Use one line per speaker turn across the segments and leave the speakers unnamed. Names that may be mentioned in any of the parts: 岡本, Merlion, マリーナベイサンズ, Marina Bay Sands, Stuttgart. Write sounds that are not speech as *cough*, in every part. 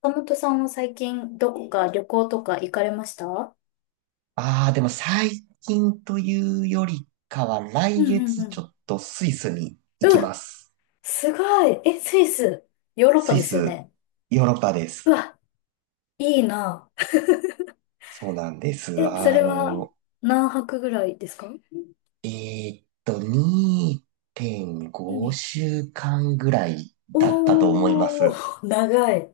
岡本さんは最近どこか旅行とか行かれました？
ああ、でも最近というよりかは、
う
来
んうん
月
う
ちょ
ん。
っとスイスに
う
行き
わ、
ます。
すごい。え、スイス、ヨーロッパ
スイ
ですよ
ス、
ね。
ヨーロッパで
う
す。
わ、いいな。
そうなんです。
え、それは何泊ぐらいですか？
2.5
うん。
週間ぐらいだったと思いま
お
す。
ー、長い。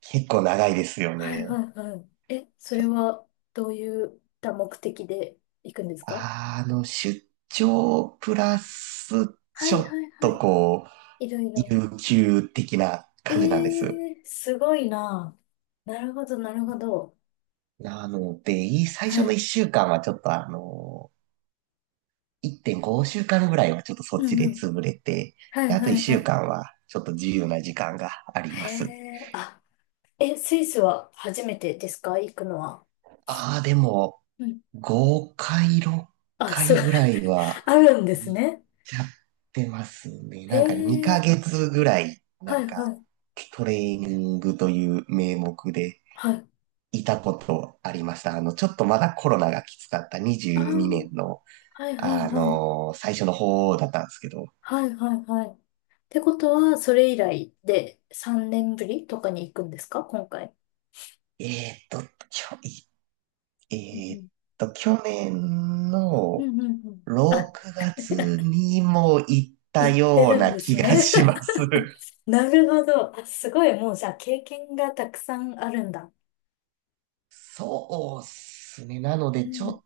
結構長いですよ
はい
ね。
はいはい。え、それはどういった目的で行くんですか？
出張プラス、
は
ちょ
い
っ
はいは
と
い。
こう、
いろいろ。
有給的な
え
感じなんです。
ー、すごいな。なるほどなるほど。
なので、最
は
初の
い。
一週間はちょっと1.5週間ぐらいはちょっとそっ
う
ち
んう
で
ん。
潰れて、
は
で、
い
あと
は
一
いは
週
い。
間はちょっと自由な時間があり
へ
ます。
え、あ、え、スイスは初めてですか？行くのは。
ああ、でも、
うん。
5回、6
あ、すご
回
い、
ぐらいは
*laughs* あるんです
行っ
ね。
ちゃってますね。
へ
なんか2
え、
ヶ月ぐらい、な
は
ん
い
か
はい、
トレーニングという名目で
はい。
いたことありました。ちょっとまだコロナがきつかった
ああ、
22年の
はいはいはい。
最初の方だったんですけど、
はいはいはい。ってことは、それ以来で3年ぶりとかに行くんですか？今回。
えーっと、きょ、いえ
う
ーっ
ん
と、去年
う
の
んうんうんうん。あ、
6月にも行った
行って
よう
るん
な
で
気
す
が
ね。
します。
*laughs* なるほど。あ、すごい、もうじゃあ経験がたくさんあるんだ。
*laughs* そうっすね。なの
う
で、ちょ
ん、
っ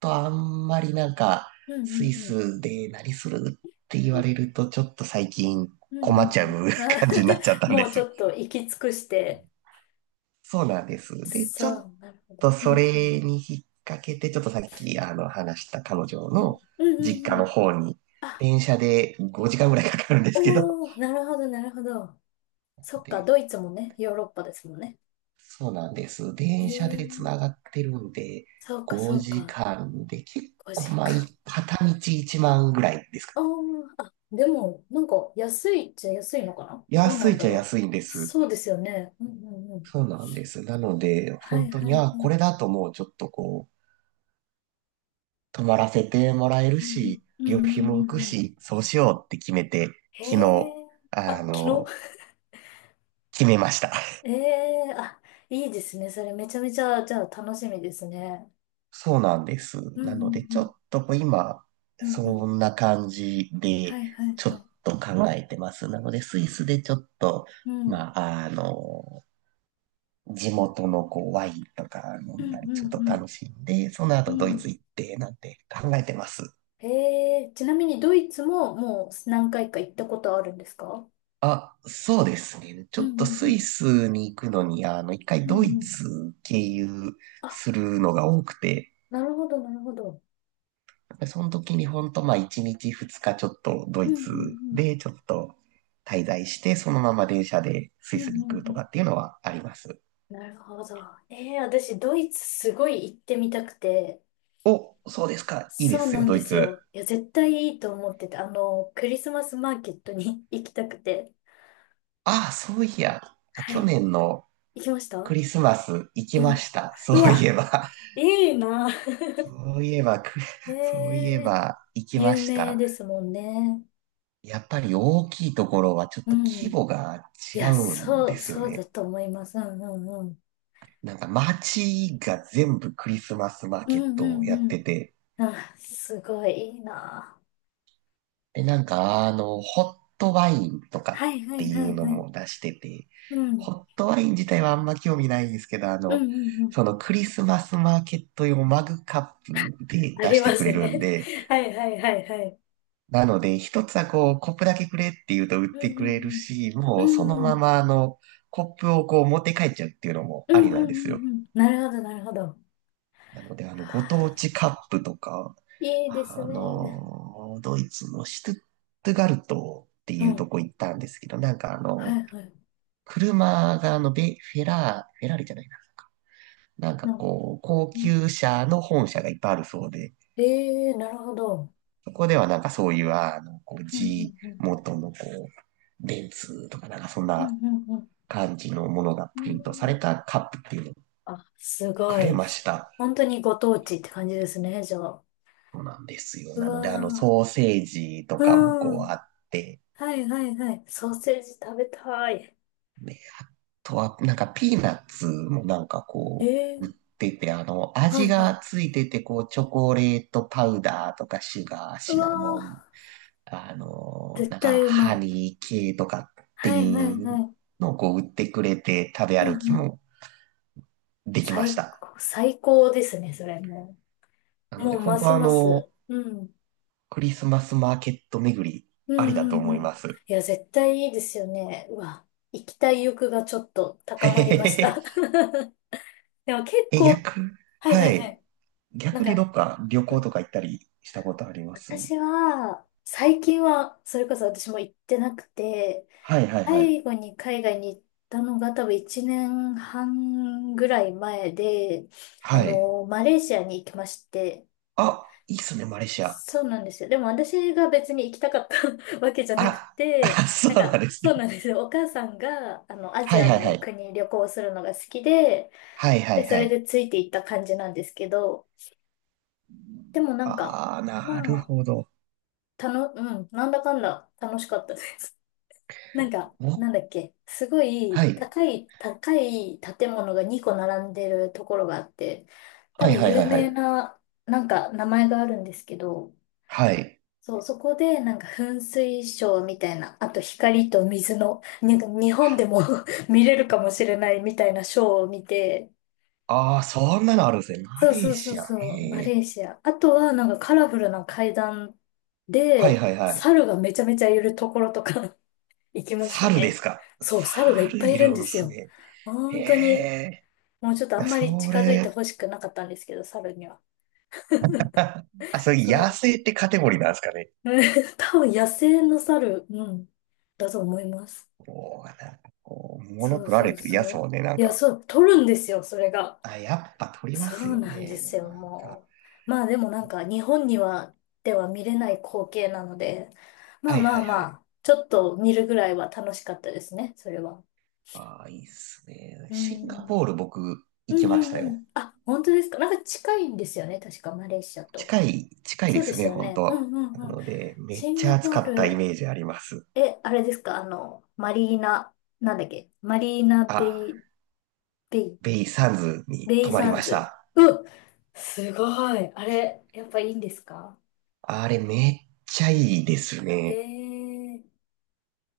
とあんまりなんか、
うんう
ス
ん
イ
うん。
スで何するって言われると、ちょっと最近
うんう
困っ
ん
ちゃ
う
う
ん。あ、
感じになっちゃっ
*laughs*
たんで
もう
す。
ちょっと行き尽くして。
そうなんです。で、ちょ
そ
っ
う、なるほど。
と
う
そ
んうん。
れに引っ掛けて、ちょっとさっき話した彼女
うん
の
うんうん
実
う
家の
ん。
方に、
あ、
電車で5時間ぐらいかかるんですけど。
おー、なるほど、なるほど。そっか、
で、
ドイツもね、ヨーロッパですもんね。
そうなんです。
え
電車でつ
ー、
ながってるんで、
そうか、そう
5
か。
時間で結構、
5
まあ、
時間。
片道1万ぐらいですか。
あー、あ、でも、なんか、安いっちゃ安いのかな？どうな
安い
ん
っ
だ
ちゃ
ろう。
安いんです。
そうですよね。うんうんうん。
そうなんです。なので、
は
本
い
当
はい
に、
は
あ、こ
い。
れだともうちょっとこう、泊まらせてもらえる
うん
し、
うんう
旅
んう
費も浮
ん
く
うんうん。
し、そうしようって決めて、
へ
昨日、
え。
あ
あ、昨
の、
日
決めました。
え
*laughs*
えあ、いいですね。それめちゃめちゃ、じゃあ楽しみですね。
そうなんです。
う
なの
ん、
で、
う
ちょ
ん、
っと今、
うん、うん、うん。
そんな感じで、
はいはい
ちょ
は
っ
い。
と考えてます。なので、スイスでちょっと、
うん、う
ま
ん、
あ、地元のこうワインとか飲
う
ん
ん、
だり、ちょっと
うん。
楽しんで、その
う
後ドイ
ん
ツ行って、なんて考えてます。
ええちなみにドイツももう何回か行ったことあるんですか？
あ、そうですね。ち
う
ょ
ん、
っと
う
ス
ん、う
イ
ん、
スに行くのに、一回
うん、
ドイ
うん。
ツ経由
あ、
するのが多くて、
なるほど、なるほど。
その時にほんと、まあ、一日二日ちょっとド
う
イ
ん、う
ツ
ん、
でちょっと滞在して、そのまま電車でス
う
イ
ん、う
スに
ん、
行
うん。
くと
う
か
ん
っていうのはあります。
なるほど。ええ私、ドイツすごい行ってみたくて。
お、そうですか。いいで
そう
す
な
よ、
ん
ド
で
イ
す
ツ。
よ。いや、絶対いいと思ってて、クリスマスマーケットに *laughs* 行きたくて。
ああ、そういや、
は
去
い。
年の
行きました？
クリスマス行き
う
ま
ん。
した。そ
う
ういえ
わ、
ば。
いいな。*laughs*
*laughs* そういえば、く
え
*laughs* そういえ
え
ば行きま
有
し
名
た。
ですもんね。
やっぱり大きいところはちょっ
う
と規
ん。
模が
い
違
や、
うん
そ
で
う、
すよ
そうだ
ね。
と思います。うんうんうん。
なんか街が全部クリスマスマー
う
ケッ
ん
ト
う
をや
ん
っ
う
て
ん。
て、
あ、すごいいいな。
で、なんかホットワインと
は
か
いは
って
い
い
は
う
い
の
はい。
も出してて、
うん。
ホットワイン自体はあんま興味ないんですけど、
うんうんうん。
そのクリスマスマーケット用マグカップで
あ
出
り
して
ま
くれ
す
るん
ね。
で、
*laughs* はいはいはいはい。
なので、一つはこう、コップだけくれって言うと売っ
う
てくれる
ん
し、
うんう
もうそ
ん。
の
う
ま
ん。
まコップをこう持って帰っちゃうっていうのも
う
あ
ん
りなん
う
ですよ。
んうんうん。なるほどなるほど。
なので、ご当地カップとか、
いいですね。
ドイツのシュトゥットガルトって
う
いうと
ん。
こ行ったんですけど、なんか
はいはい。
車があの、ベ、フェラー、フェラーリじゃないな。なんか
うん
こう、高級車の本社がいっぱいあるそうで、
ええなるほど。
そこではなんかそういう、こう
うん
G
うんうん。
元のこう、ベンツとかなんかそん
うん
な
うん
感じのものが
うん、
プ
う
リントさ
ん。
れたカップっていうのを
あ、すご
くれ
いで
ま
す。
した。
本当にご当地って感じですね、じゃあ。
そうなんですよ。
う
なので、
わ
ソーセージと
ー。
かも
う
こう
ん。
あって、
はいはいはい。ソーセージ食べたい。
ね、あとは、なんかピーナッツもなんかこう、売
え
っ
え
てて、
は
味
いは
が
い。
ついてて、こう、チョコレートパウダーとか、シュガー、
う
シナモン、
わー。絶
なんか、
対うま
ハ
い。
ニー系とかって
は
い
いはいは
う
い。
のをこう、売ってくれて、食べ
うん
歩き
うん。
もできまし
最
た。
高、最高ですね、それも
な
う。
ので、
もう
本
ま
当
す
は
ます。うん。
クリスマスマーケット巡り、
う
ありだ
ん
と
うん
思い
うん。
ます。
いや、絶対いいですよね。うわ、行きたい欲がちょっと
*laughs* へ
高ま
へ
りまし
へへ
た。*laughs* でも結
え、
構、はいは
は
いは
い。
い。なん
逆にど
か、
っか旅
う
行
ん
とか行ったりしたことあります？
私は、最近は、それこそ私も行ってなくて、
はいはいは
最
い。
後に海外に行ったのが多分1年半ぐらい前で、
はい。
マレーシアに行きまして、
あ、いいっすね、マレーシア。
そうなんですよ。でも私が別に行きたかった *laughs* わけじゃなく
あ
て、
あ、*laughs* そ
な
う
ん
な
か、
んです
そ
ね。
うなんですよ。お母さんが、ア
は
ジ
い
ア
はいは
の
い。
国旅行するのが好きで、
はいは
で、
い
そ
は
れ
い。
でついていった感じなんですけど、でもなんか、
ああ、
ま
なる
あ、
ほど。
うん、なんだかんだ楽しかったです。*laughs* なんか、
お、
なんだっけ、すご
は
い
い。
高い、高い建物が2個並んでるところがあって、多
はい
分
はいは
有
いは
名
い。
な、なんか名前があるんですけど、
はい。
そう、そこでなんか噴水ショーみたいな、あと光と水の、なんか日本でも *laughs* 見れるかもしれないみたいなショーを見て、
ああ、そんなのあるんですね。マ
そう
レ
そ
ー
うそ
シ
う
ア。へ
そう、マレ
え。
ーシア。あとはなんかカラフルな階段
はい
で、
はいはい。
猿がめちゃめちゃいるところとか *laughs* 行きました
猿で
ね。
すか。
そう、猿がいっ
猿
ぱい
い
いるん
る
で
ん
す
す
よ。
ね。へ
本当に、
え。
もうちょっとあ
いや
んま
そ
り近づいて
れ、
ほしくなかったんですけど、猿には。
あ、それ
そ
野
う。
生ってカテゴリーなんですかね。
うん *laughs* 多分野生の猿、うん、だと思います。
こう、なんかこう、物
そう
取ら
そ
れ
う
てるや
そ
つ
う。
もね、なん
いや、
か、
そう、取るんですよ、それが。
あ、やっぱ取りま
そ
す
う
よ
なんで
ね。
すよ、
なんか。
もう。まあでもなんか、日本には、では見れない光景なので、ま
は
あ
い
ま
は
あ
いは
ま
い。
あ、ちょっと見るぐらいは楽しかったですね、それは。
ああ、いいっすね。
うん。
シンガポール僕
う
行き
ん
ま
う
し
ん
た
う
よ。
ん。あ、本当ですか？なんか近いんですよね、確か、マレーシアと。
近い、近いで
そうで
す
す
ね、
よ
本当。
ね。う
な
んうんうん。
ので、めっ
シン
ちゃ
ガ
暑
ポ
か
ー
ったイ
ル、
メージあります。
え、あれですか、マリーナ、なんだっけ、マリーナ
あ、
ベイ、ベイ
ベイサンズに
レイ
泊まり
サン
まし
ズ。
た。
うっ、すごい。あれ、やっぱいいんですか？
あれめっちゃいいです
へ
ね。
え。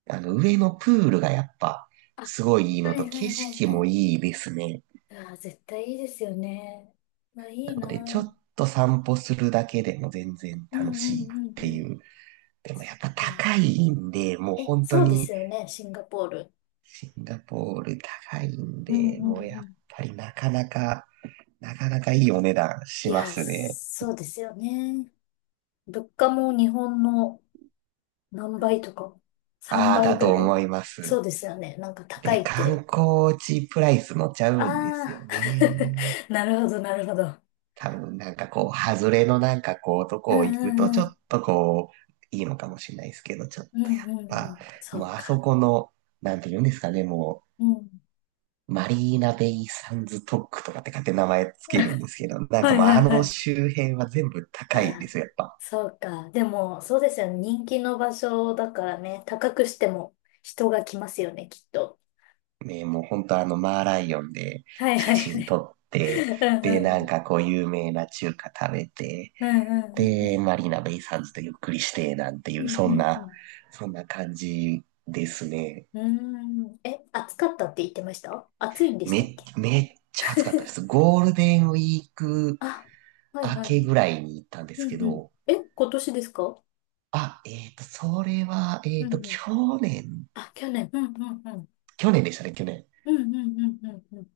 上のプールがやっぱ、すごいいい
は
のと、
いは
景
いはい
色
は
も
い。
いいですね。
ああ、絶対いいですよね。まあい
な
い
の
な。
で、ち
う
ょっ
ん
と散歩するだけでも全然
うん
楽
う
しいっ
ん
て
うん。
いう。でも
そっ
やっぱ
か。
高いんで、もう
え、
本当
そうです
に、
よね、シンガポール。
シンガポール高いん
うん
で、
うん
もう
う
やっ
ん。
ぱりなかなか、なかなかいいお値段
い
しま
や、
すね。
そうですよね。物価も日本の何倍とか、3
ああ、
倍
だ
ぐ
と
らい
思いま
そ
す。
うですよね。なんか高
で、
いっ
観
て。
光地プライス乗っちゃ
あ
うんですよ
あ、
ね。
*laughs* なるほどなるほど。
多分なんかこう、外れのなんかこう、と
う
こ
ん
行
う
くとち
ん
ょ
うん。
っとこう、いいのかもしれないですけど、ちょっ
うん
とや
うんう
っぱ、
ん。そ
もう
う
あ
か。
そこの、なんて言うんですかね、も
うん。
う、マリーナベイサンズトックとかって勝手に名前つけるんですけど、
*laughs*
なん
は
か
い
もう
は
あ
いは
の
い。
周辺は全部
あ
高いんで
ら、
すよ、やっぱ。
そうか。でも、そうですよね。人気の場所だからね、高くしても人が来ますよね、きっと。
ね、もう本当あのマーライオンで
はいは
写
いは
真
い。
撮って、
うんう
で、
ん
な
う
ん
ん。
かこう有名な中華食べて、
うんうんう
で、
ん。
マリーナベイサンズとゆっくりして、なんてい
うん
う、
うんうん。
そんな感じですね。
うん。え、暑かったって言ってました？暑いんでしたっけ？
めっちゃ暑かったで
*laughs*
す。ゴールデンウィーク
あ、はい
明
はい
け
はい。
ぐらいに行ったんです
う
け
んうん。
ど、
え、今年ですか？
あ、それは、
うんうん。
去年、
あ、去年。うんうんうん。
去年でしたね、去年。
うんうんうんうんうん。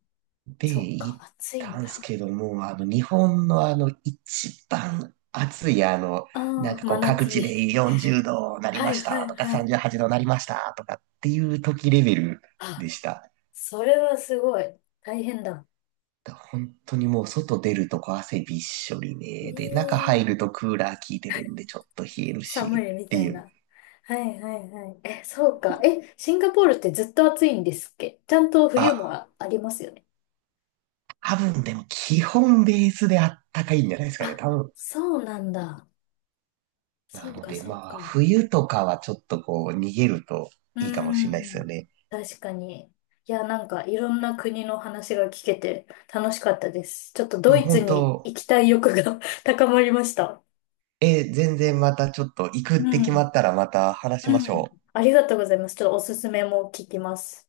で、
そっか、
行っ
暑い
た
ん
んです
だ。
けども、日本の一番暑い、なん
あ
か
あ、
こ
真
う、各
夏
地
日。
で40
*laughs*
度なり
は
ま
い
し
は
た
い
とか、
はい。
38度なりましたとかっていう時レベルで
あ、
した。
それはすごい。大変だ。
本当にもう外出るとこ汗びっしょり
え
ね。で、中入る
え
とクーラー効いてるんでちょっと冷える
寒
し
いみ
って
た
い
い
う。
な。はいはいはい。え、そうか。え、シンガポールってずっと暑いんですっけ？ちゃんと冬も
あ、
ありますよね。
多分でも基本ベースであったかいんじゃないですかね。
あ、
多分。
そうなんだ。
な
そう
の
か
で
そう
まあ、
か。
冬とかはちょっとこう逃げると
うー
いいかもしれないですよ
ん。
ね。
確かに。いや、なんかいろんな国の話が聞けて楽しかったです。ちょっと
い
ド
や、
イツ
本
に
当、
行きたい欲が *laughs* 高まりました。
全然またちょっと行くっ
う
て決ま
ん。
ったらまた話しまし
う
ょ
ん。
う。
ありがとうございます。ちょっとおすすめも聞きます。